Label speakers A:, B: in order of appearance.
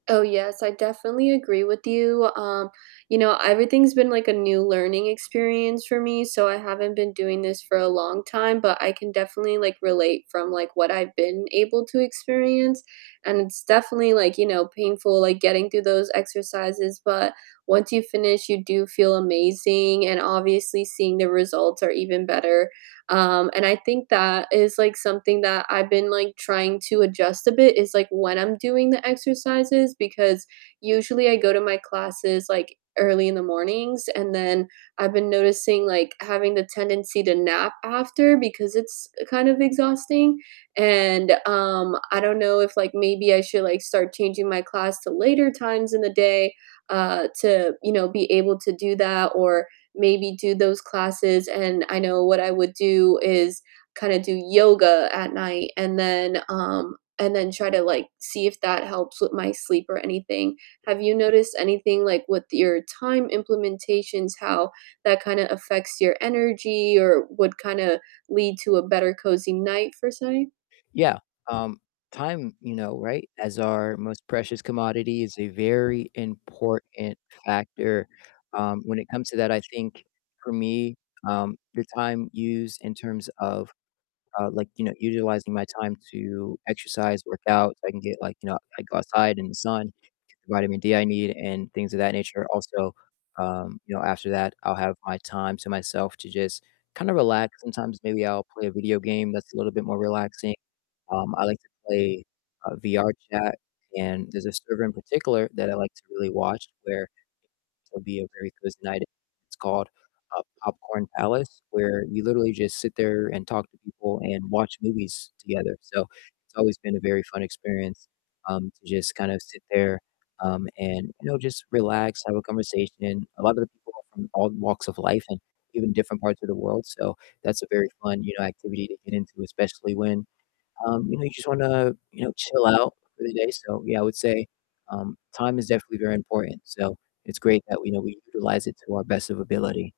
A: Oh, yes, I definitely agree with you, um, you know, everything's been like a new learning experience for me, so, I haven't been doing this for a long time, but I can definitely, like, relate from, like, what I've been able to experience, and it's definitely, like, you know, painful, like, getting through those exercises, but once you finish, you do feel amazing, and obviously seeing the results are even better, um, and I think that is, like, something that I've been, like, trying to adjust a bit is, like, when I'm doing the exercises, because usually I go to my classes, like, early in the mornings, and then I've been noticing, like, having the tendency to nap after because it's kind of exhausting, and, um, I don't know if, like, maybe I should, like, start changing my class to later times in the day, uh, to, you know, be able to do that, or maybe do those classes, and I know what I would do is kinda do yoga at night and then, um and then try to, like, see if that helps with my sleep or anything. Have you noticed anything, like, with your time implementations, how that kinda affects your energy, or would kinda lead to a better cozy night for say?
B: Yeah, um, time, you know, right, as our most precious commodity is a very important factor, um, when it comes to that, I think for me, um, the time used in terms of, uh like, you know, utilizing my time to exercise, work out, so I can get, like, you know, I go outside in the sun, get the vitamin D I need, and things of that nature, also, um, you know, after that I'll have my time to myself to just kinda relax, sometimes, maybe I'll play a video game that's a little bit more relaxing, um, I like to play, uh, VR chat, and there's a server in particular that I like to really watch where it'll be a very cozy night i It's called, uh, Popcorn Palace, where you literally just sit there and talk to people and watch movies together, so, it's always been a very fun experience, um, to just kind of sit there, um, and, you know, just relax, have a conversation, a lotta the people are from all walks of life and even different parts of the world, so that's a very fun, you know, activity to get into, especially when, um, you know, you just wanna, you know, chill out for the day, so yeah, I would say, um, time is definitely very important, so it's great that we you know, we utilize it to our best of ability.